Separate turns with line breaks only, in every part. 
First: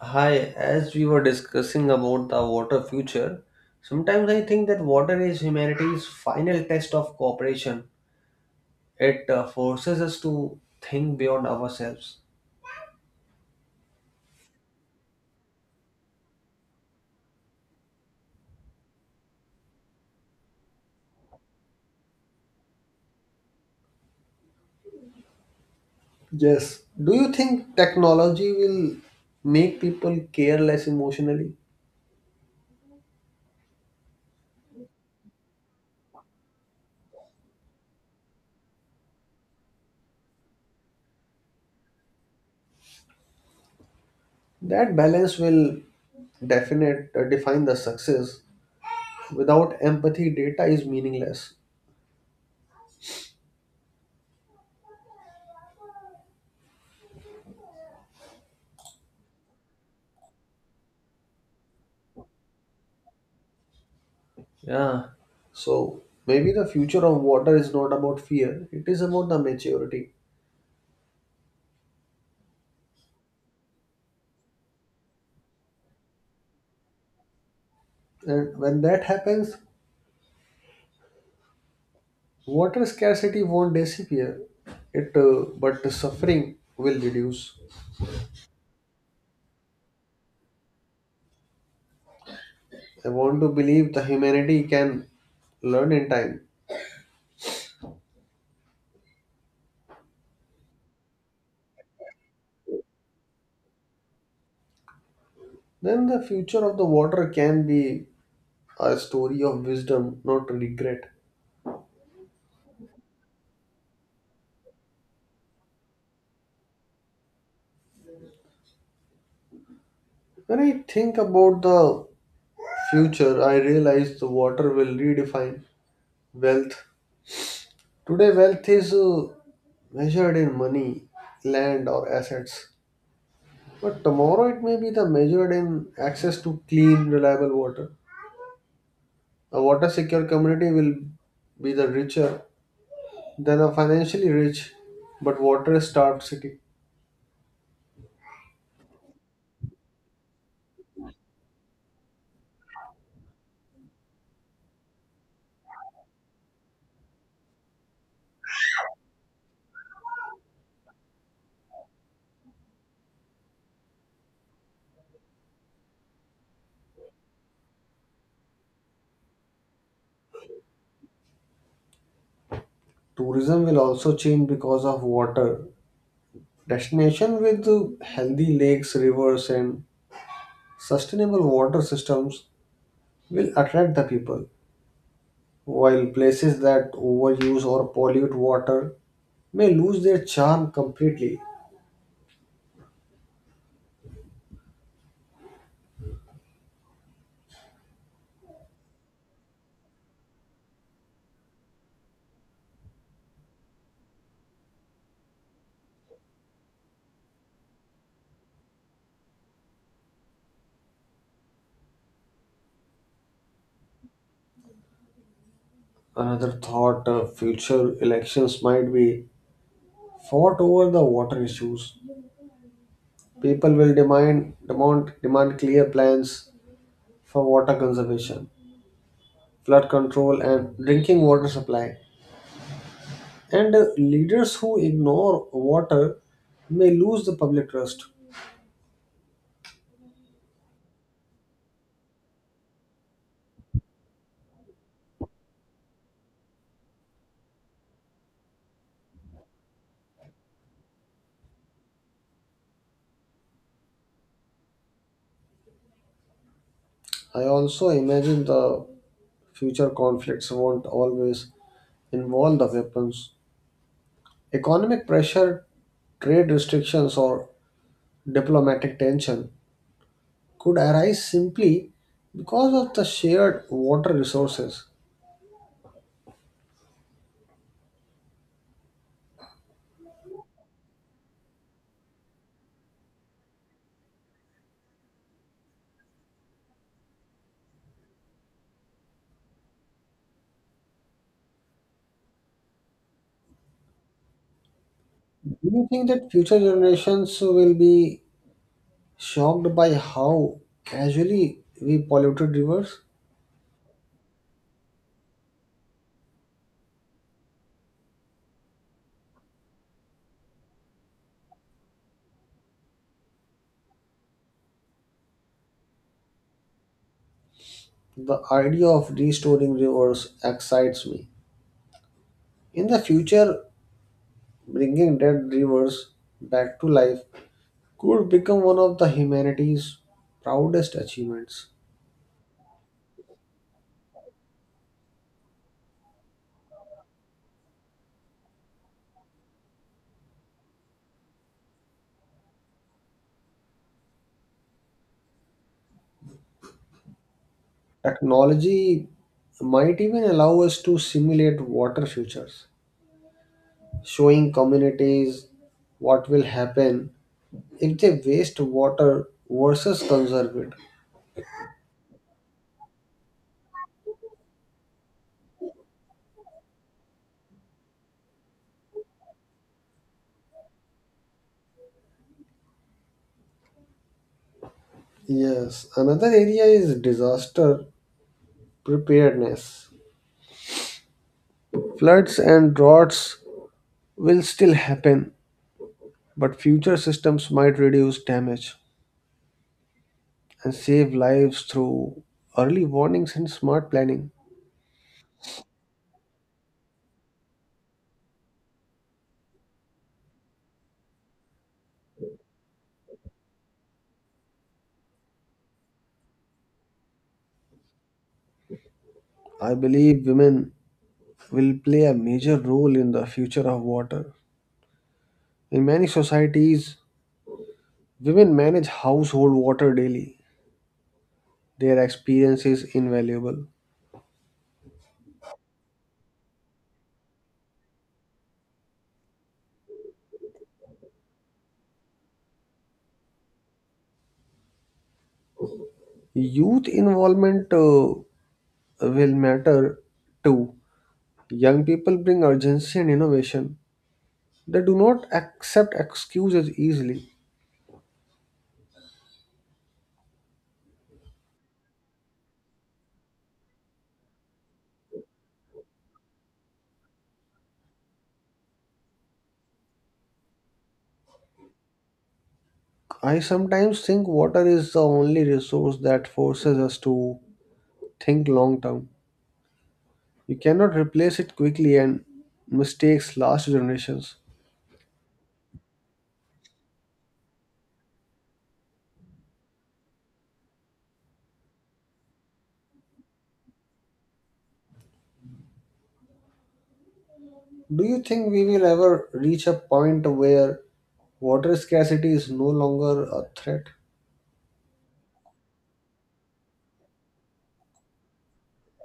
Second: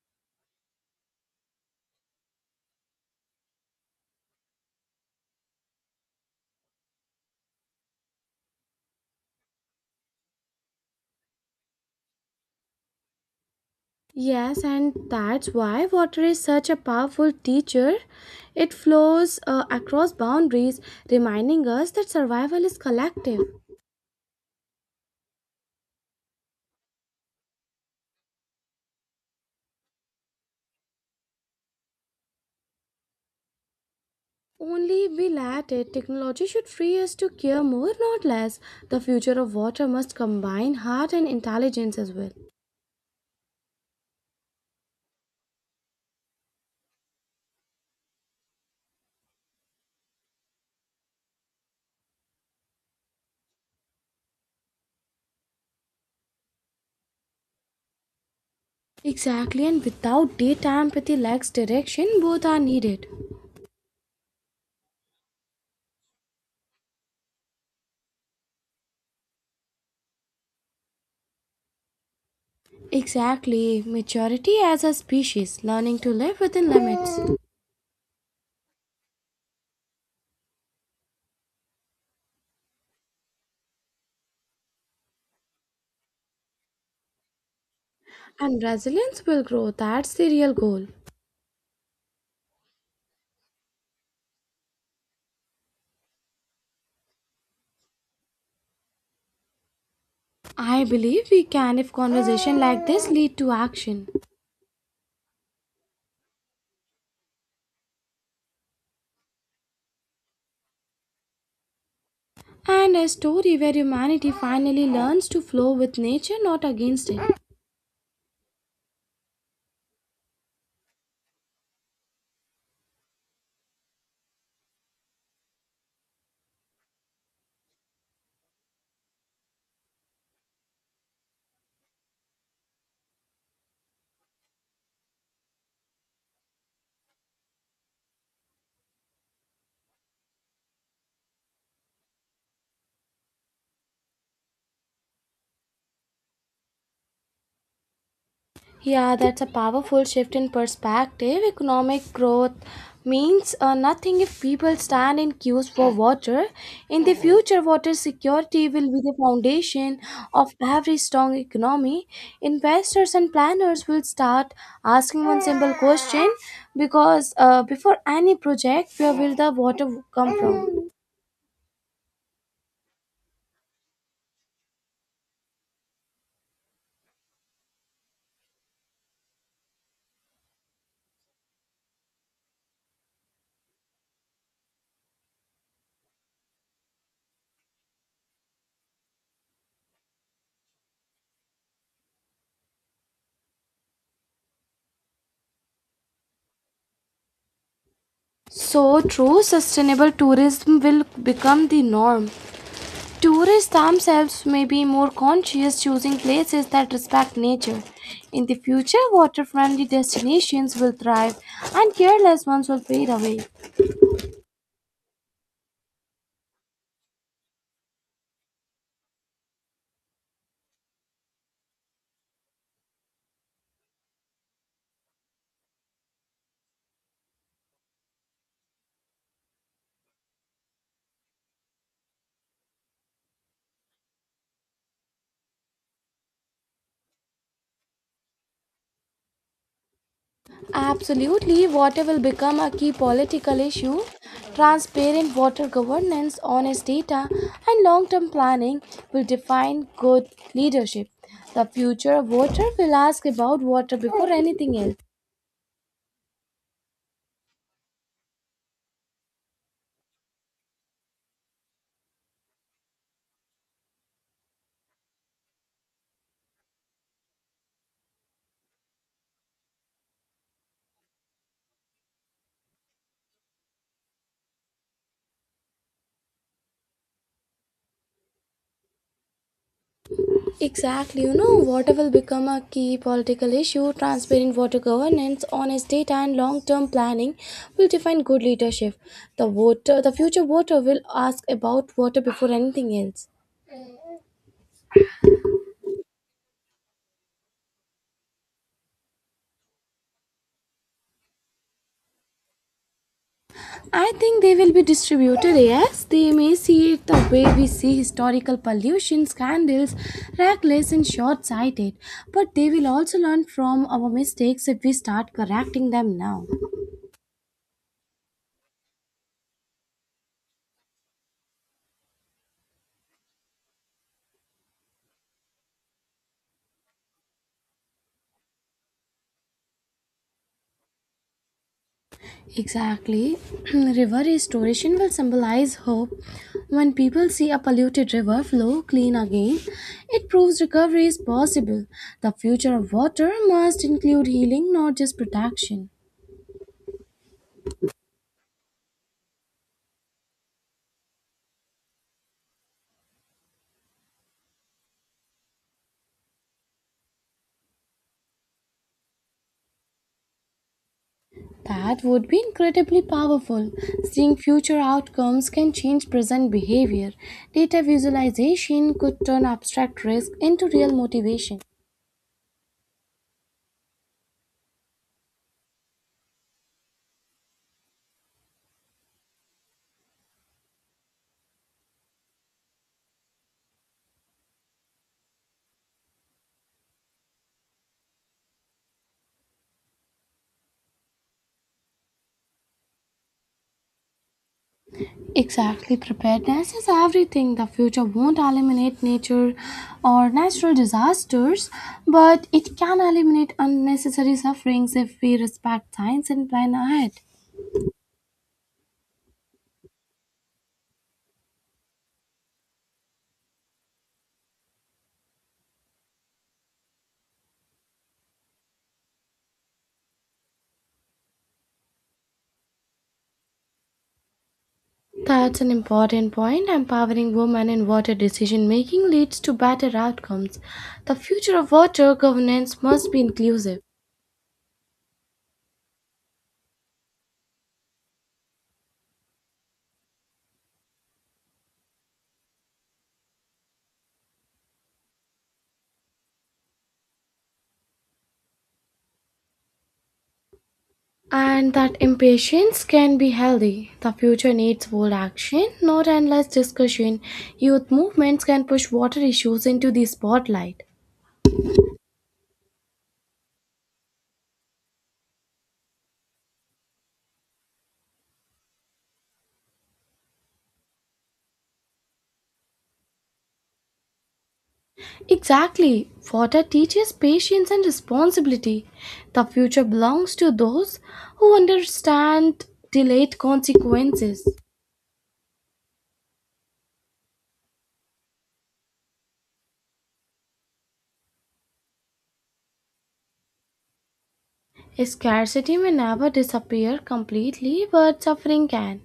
Hi, as we were discussing about the water future, sometimes I think that water is humanity's final test of cooperation. It forces us to think beyond ourselves.
Yes, and that's why water is such a powerful teacher. It flows across boundaries, reminding us that survival is collective.
Yes. Do you think technology will make people care less emotionally?
Only we let it. Technology should free us to care more, not less. The future of water must combine heart and intelligence as well.
That balance will definite define the success. Without empathy, data is meaningless.
Exactly, and without data empathy lacks direction, both are needed.
Yeah. So maybe the future of water is not about fear, it is about the maturity.
Exactly, maturity as a species, learning to live within limits,
And when that happens, water scarcity won't disappear. But the suffering will reduce.
and resilience will grow. That's the real goal.
I want to believe the humanity can learn in time.
I believe we can if conversation like this lead to action
Then the future of the water can be a story of wisdom, not regret.
and a story where humanity finally learns to flow with nature not against it.
When I think about the future, I realize the water will redefine wealth. Today, wealth is measured in money, land, or assets. But tomorrow it may be the measured in access to clean, reliable water. A water secure community will be the richer than a financially rich but water starved city.
Yeah, that's a powerful shift in perspective. Economic growth means nothing if people stand in queues for water. In the future, water security will be the foundation of every strong economy. Investors and planners will start asking one simple question because before any project, where will the water come from?
Tourism will also change because of water. Destination with healthy lakes, rivers, and sustainable water systems will attract the people, while places that overuse or pollute water may lose their charm completely.
So, true sustainable tourism will become the norm. Tourists themselves may be more conscious, choosing places that respect nature. In the future, water friendly destinations will thrive and careless ones will fade away.
Another thought, future elections might be fought over the water issues. People will demand clear plans for water conservation, flood control, and drinking water supply. And leaders who ignore water may lose the public trust.
Absolutely, water will become a key political issue. Transparent water governance, honest data, and long term planning will define good leadership. The future of water will ask about water before anything else.
I also imagine the future conflicts won't always involve the weapons. Economic pressure, trade restrictions, or diplomatic tension could arise simply because of the shared water resources.
Exactly, you know, water will become a key political issue. Transparent water governance, honest data, and long-term planning will define good leadership. The voter, the future voter, will ask about water before anything else.
Do you think that future generations will be shocked by how casually we polluted rivers?
I think they will be distributed. Yes, they may see it the way we see historical pollution scandals, reckless and short-sighted. But they will also learn from our mistakes if we start correcting them now.
The idea of restoring rivers excites me. In the future, bringing dead rivers back to life could become one of the humanity's proudest achievements.
Exactly. River restoration will symbolize hope. When people see a polluted river flow clean again, it proves recovery is possible. The future of water must include healing, not just protection.
Technology might even allow us to simulate water futures showing communities what will happen if they waste water versus conserve it.
That would be incredibly powerful. Seeing future outcomes can change present behavior. Data visualization could turn abstract risk into real motivation.
Yes, another area is disaster preparedness. Floods and droughts will still happen, but future systems might reduce damage and save lives through early warnings and smart planning.
Exactly, preparedness is everything. The future won't eliminate nature or natural disasters, but it can eliminate unnecessary sufferings if we respect science and plan ahead.
I believe women will play a major role in the future of water. In many societies, women manage household water daily. Their experience is invaluable.
That's an important point. Empowering women in water decision making leads to better outcomes. The future of water governance must be inclusive.
Youth involvement will matter too. Young people bring urgency and innovation. They do not accept excuses easily.
And that impatience can be healthy. The future needs bold action, not endless discussion. Youth movements can push water issues into the spotlight.
I sometimes think water is the only resource that forces us to think long term. You cannot replace it quickly, and mistakes last generations.
Exactly. Water teaches patience and responsibility. The future belongs to those who understand delayed consequences.
Do you think we will ever reach a point where water scarcity is no longer a threat?
Scarcity may never disappear completely, but suffering can.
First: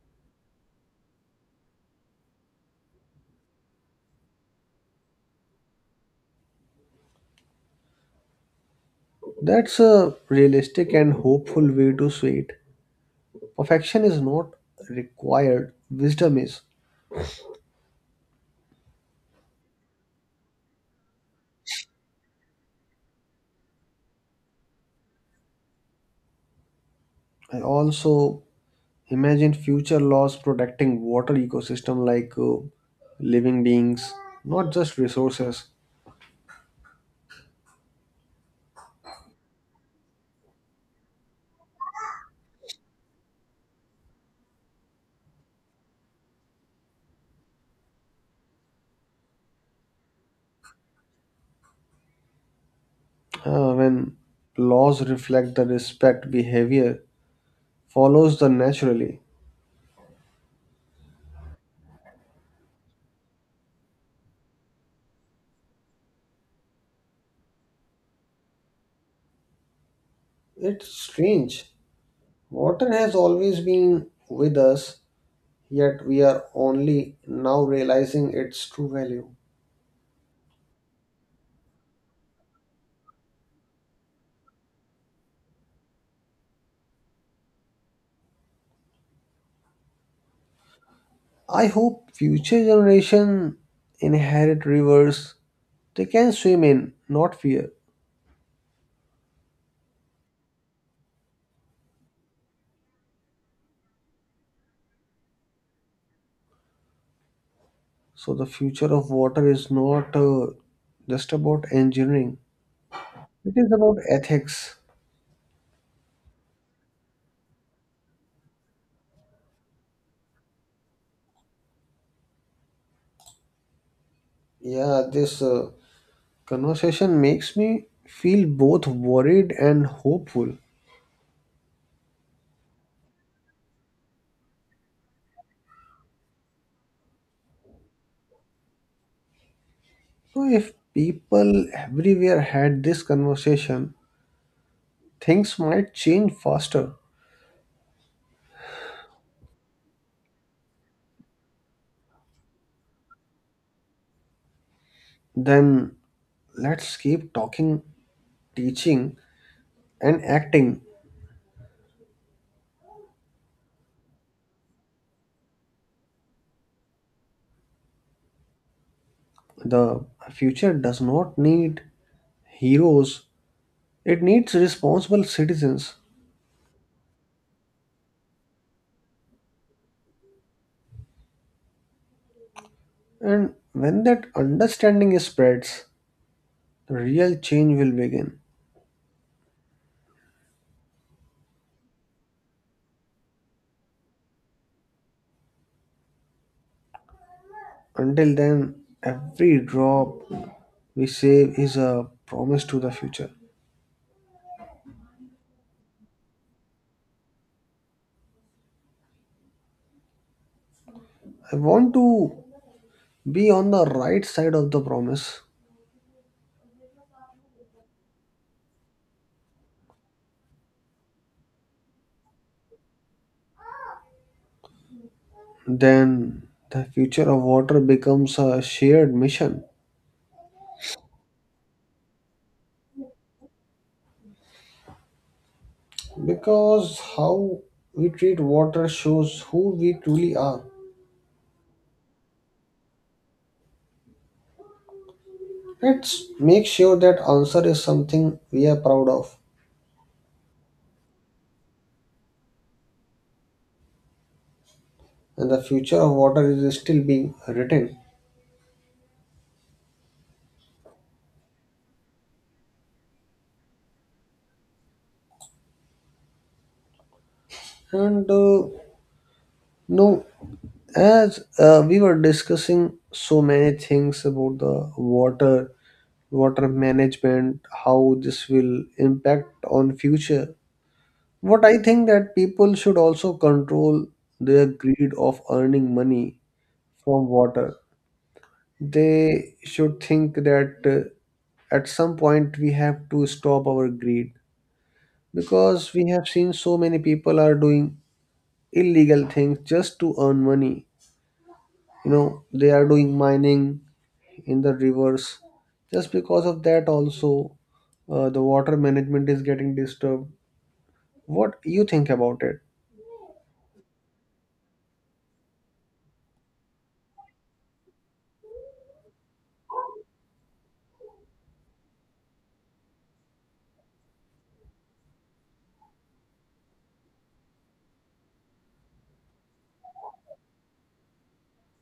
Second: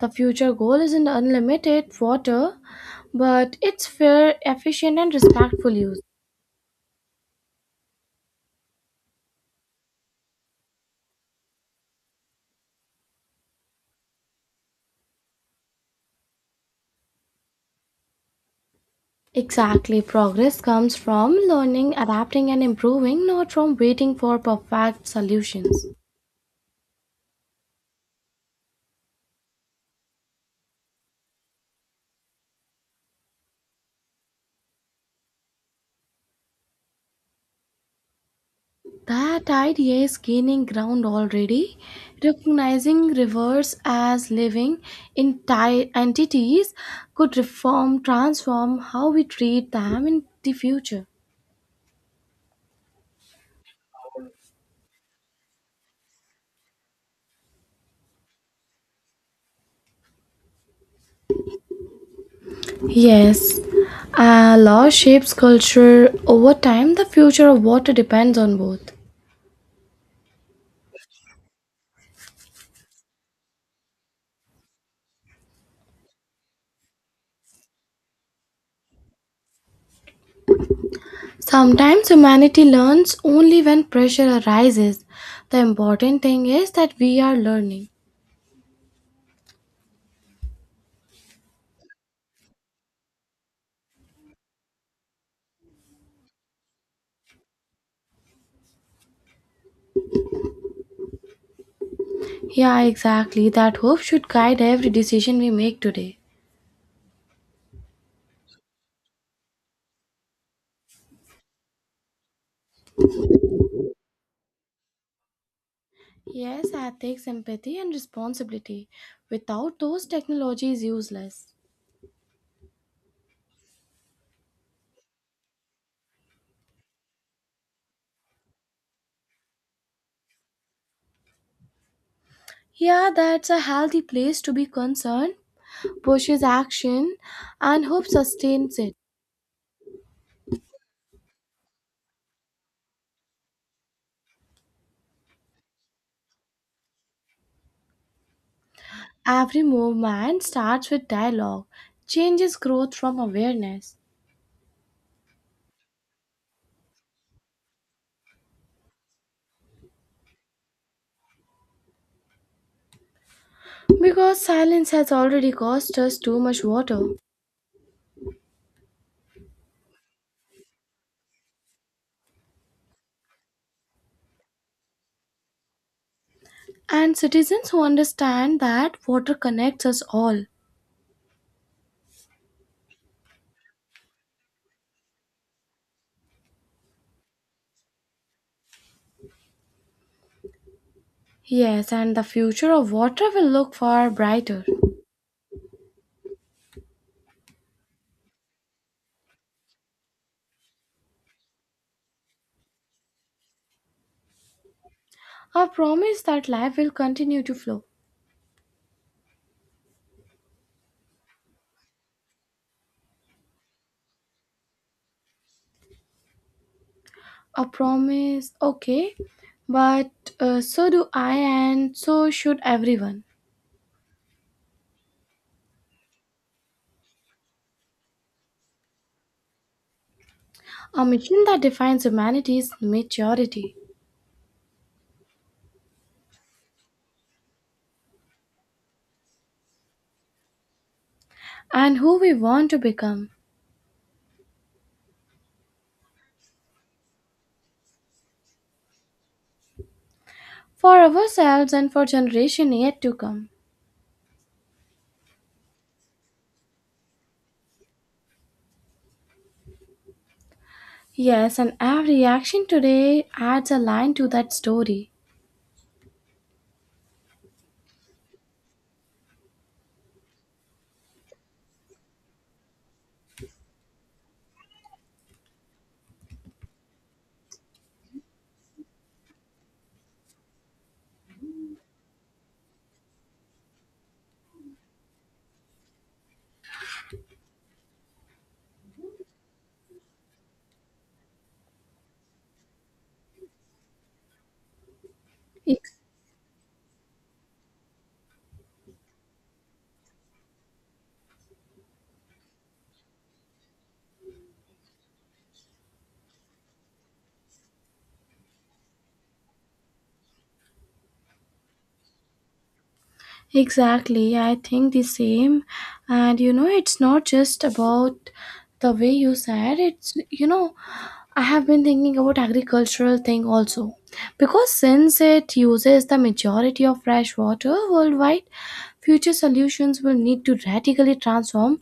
The future goal isn't unlimited water, but it's fair, efficient, and respectful use.
That's a realistic and hopeful way to see it. Perfection is not required, wisdom is.
Exactly, progress comes from learning, adapting, and improving, not from waiting for perfect solutions.
I also imagine future laws protecting water ecosystem like living beings, not just resources.
That idea is gaining ground already, recognizing rivers as living entities could reform, transform how we treat them in the future.
When laws reflect the respect behavior follows the naturally.
Yes, law shapes culture. Over time, the future of water depends on both.
It's strange. Water has always been with us, yet we are only now realizing its true value.
Sometimes humanity learns only when pressure arises. The important thing is that we are learning.
I hope future generation inherit rivers they can swim in, not fear.
Yeah, exactly. That hope should guide every decision we make today.
So the future of water is not just about engineering; it is about ethics.
Yes, ethics, empathy, and responsibility. Without those, technology is useless.
Yeah, this conversation makes me feel both worried and hopeful.
Yeah, that's a healthy place to be. Concerned, pushes action, and hope sustains it.
So if people everywhere had this conversation, things might change faster.
Every movement starts with dialogue, changes growth from awareness.
Then let's keep talking, teaching, and acting.
Because silence has already cost us too much water.
The future does not need heroes, it needs responsible citizens.
And citizens who understand that water connects us all.
And when that understanding spreads, real change will begin.
Yes, and the future of water will look far brighter.
Until then, every drop we save is a promise to the future.
A promise that life will continue to flow.
I want to be on the right side of the promise.
A promise, okay, but so do I, and so should everyone.
Then the future of water becomes a shared mission
A mission that defines humanity's maturity
because how we treat water shows who we truly are.
and who we want to become.
Let's make sure that answer is something we are proud of,
For ourselves and for generation yet to come.
and the future of water is still being written.
Yes, and every action today adds a line to that story.
And no, as we were discussing so many things about the water, water management, how this will impact on future. What I think that people should also control their greed of earning money from water. They should think that at some point we have to stop our greed because
Ex-
we have seen so many people are doing illegal things just to earn money. You know, they are doing mining in the rivers. Just because of that, also, the water management is getting disturbed. What you think about it?
Exactly, I think the same. And you know, it's not just about the way you said, it's, you know, I have been thinking about agricultural thing also, because since it uses the majority of fresh water worldwide, future solutions will need to radically transform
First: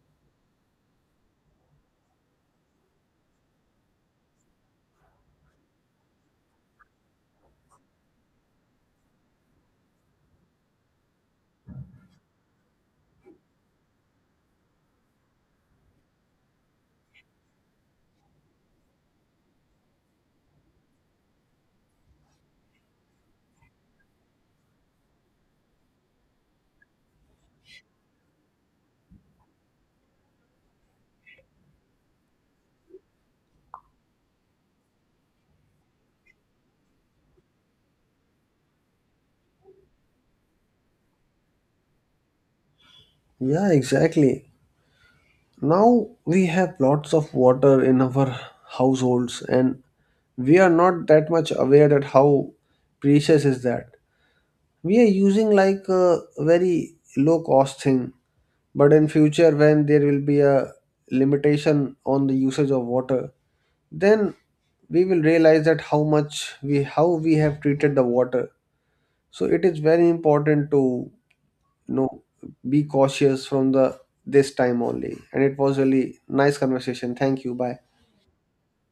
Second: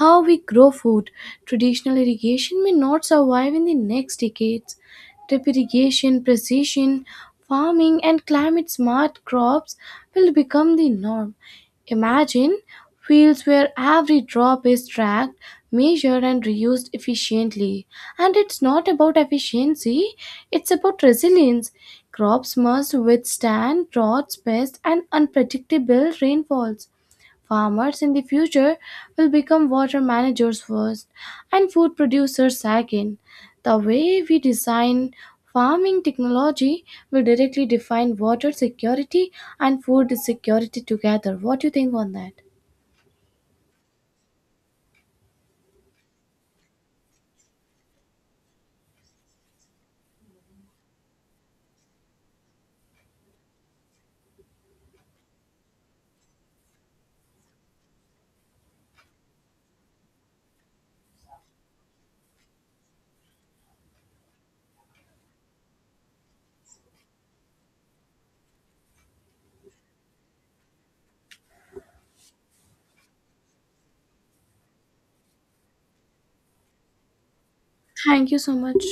how we grow food. Traditional irrigation may not survive in the next decades. Drip irrigation, precision farming and climate smart crops will become the norm. Imagine fields where every drop is tracked, measured, and reused efficiently. And it's not about efficiency, it's about resilience. Crops must withstand droughts, pests, and unpredictable rainfalls. Farmers in the future will become water managers first and food producers second. The way we design farming technology will directly define water security and food security together. What do you think on that?
Yeah, exactly. Now we have lots of water in our households, and we are not that much aware that how precious is that, we are using like a very low cost thing, but in future when there will be a limitation on the usage of water, then we will realize that how we have treated the water. So it is very important to, you know, be cautious from the this time only. And it was really nice conversation. Thank you. Bye.
Thank you so much.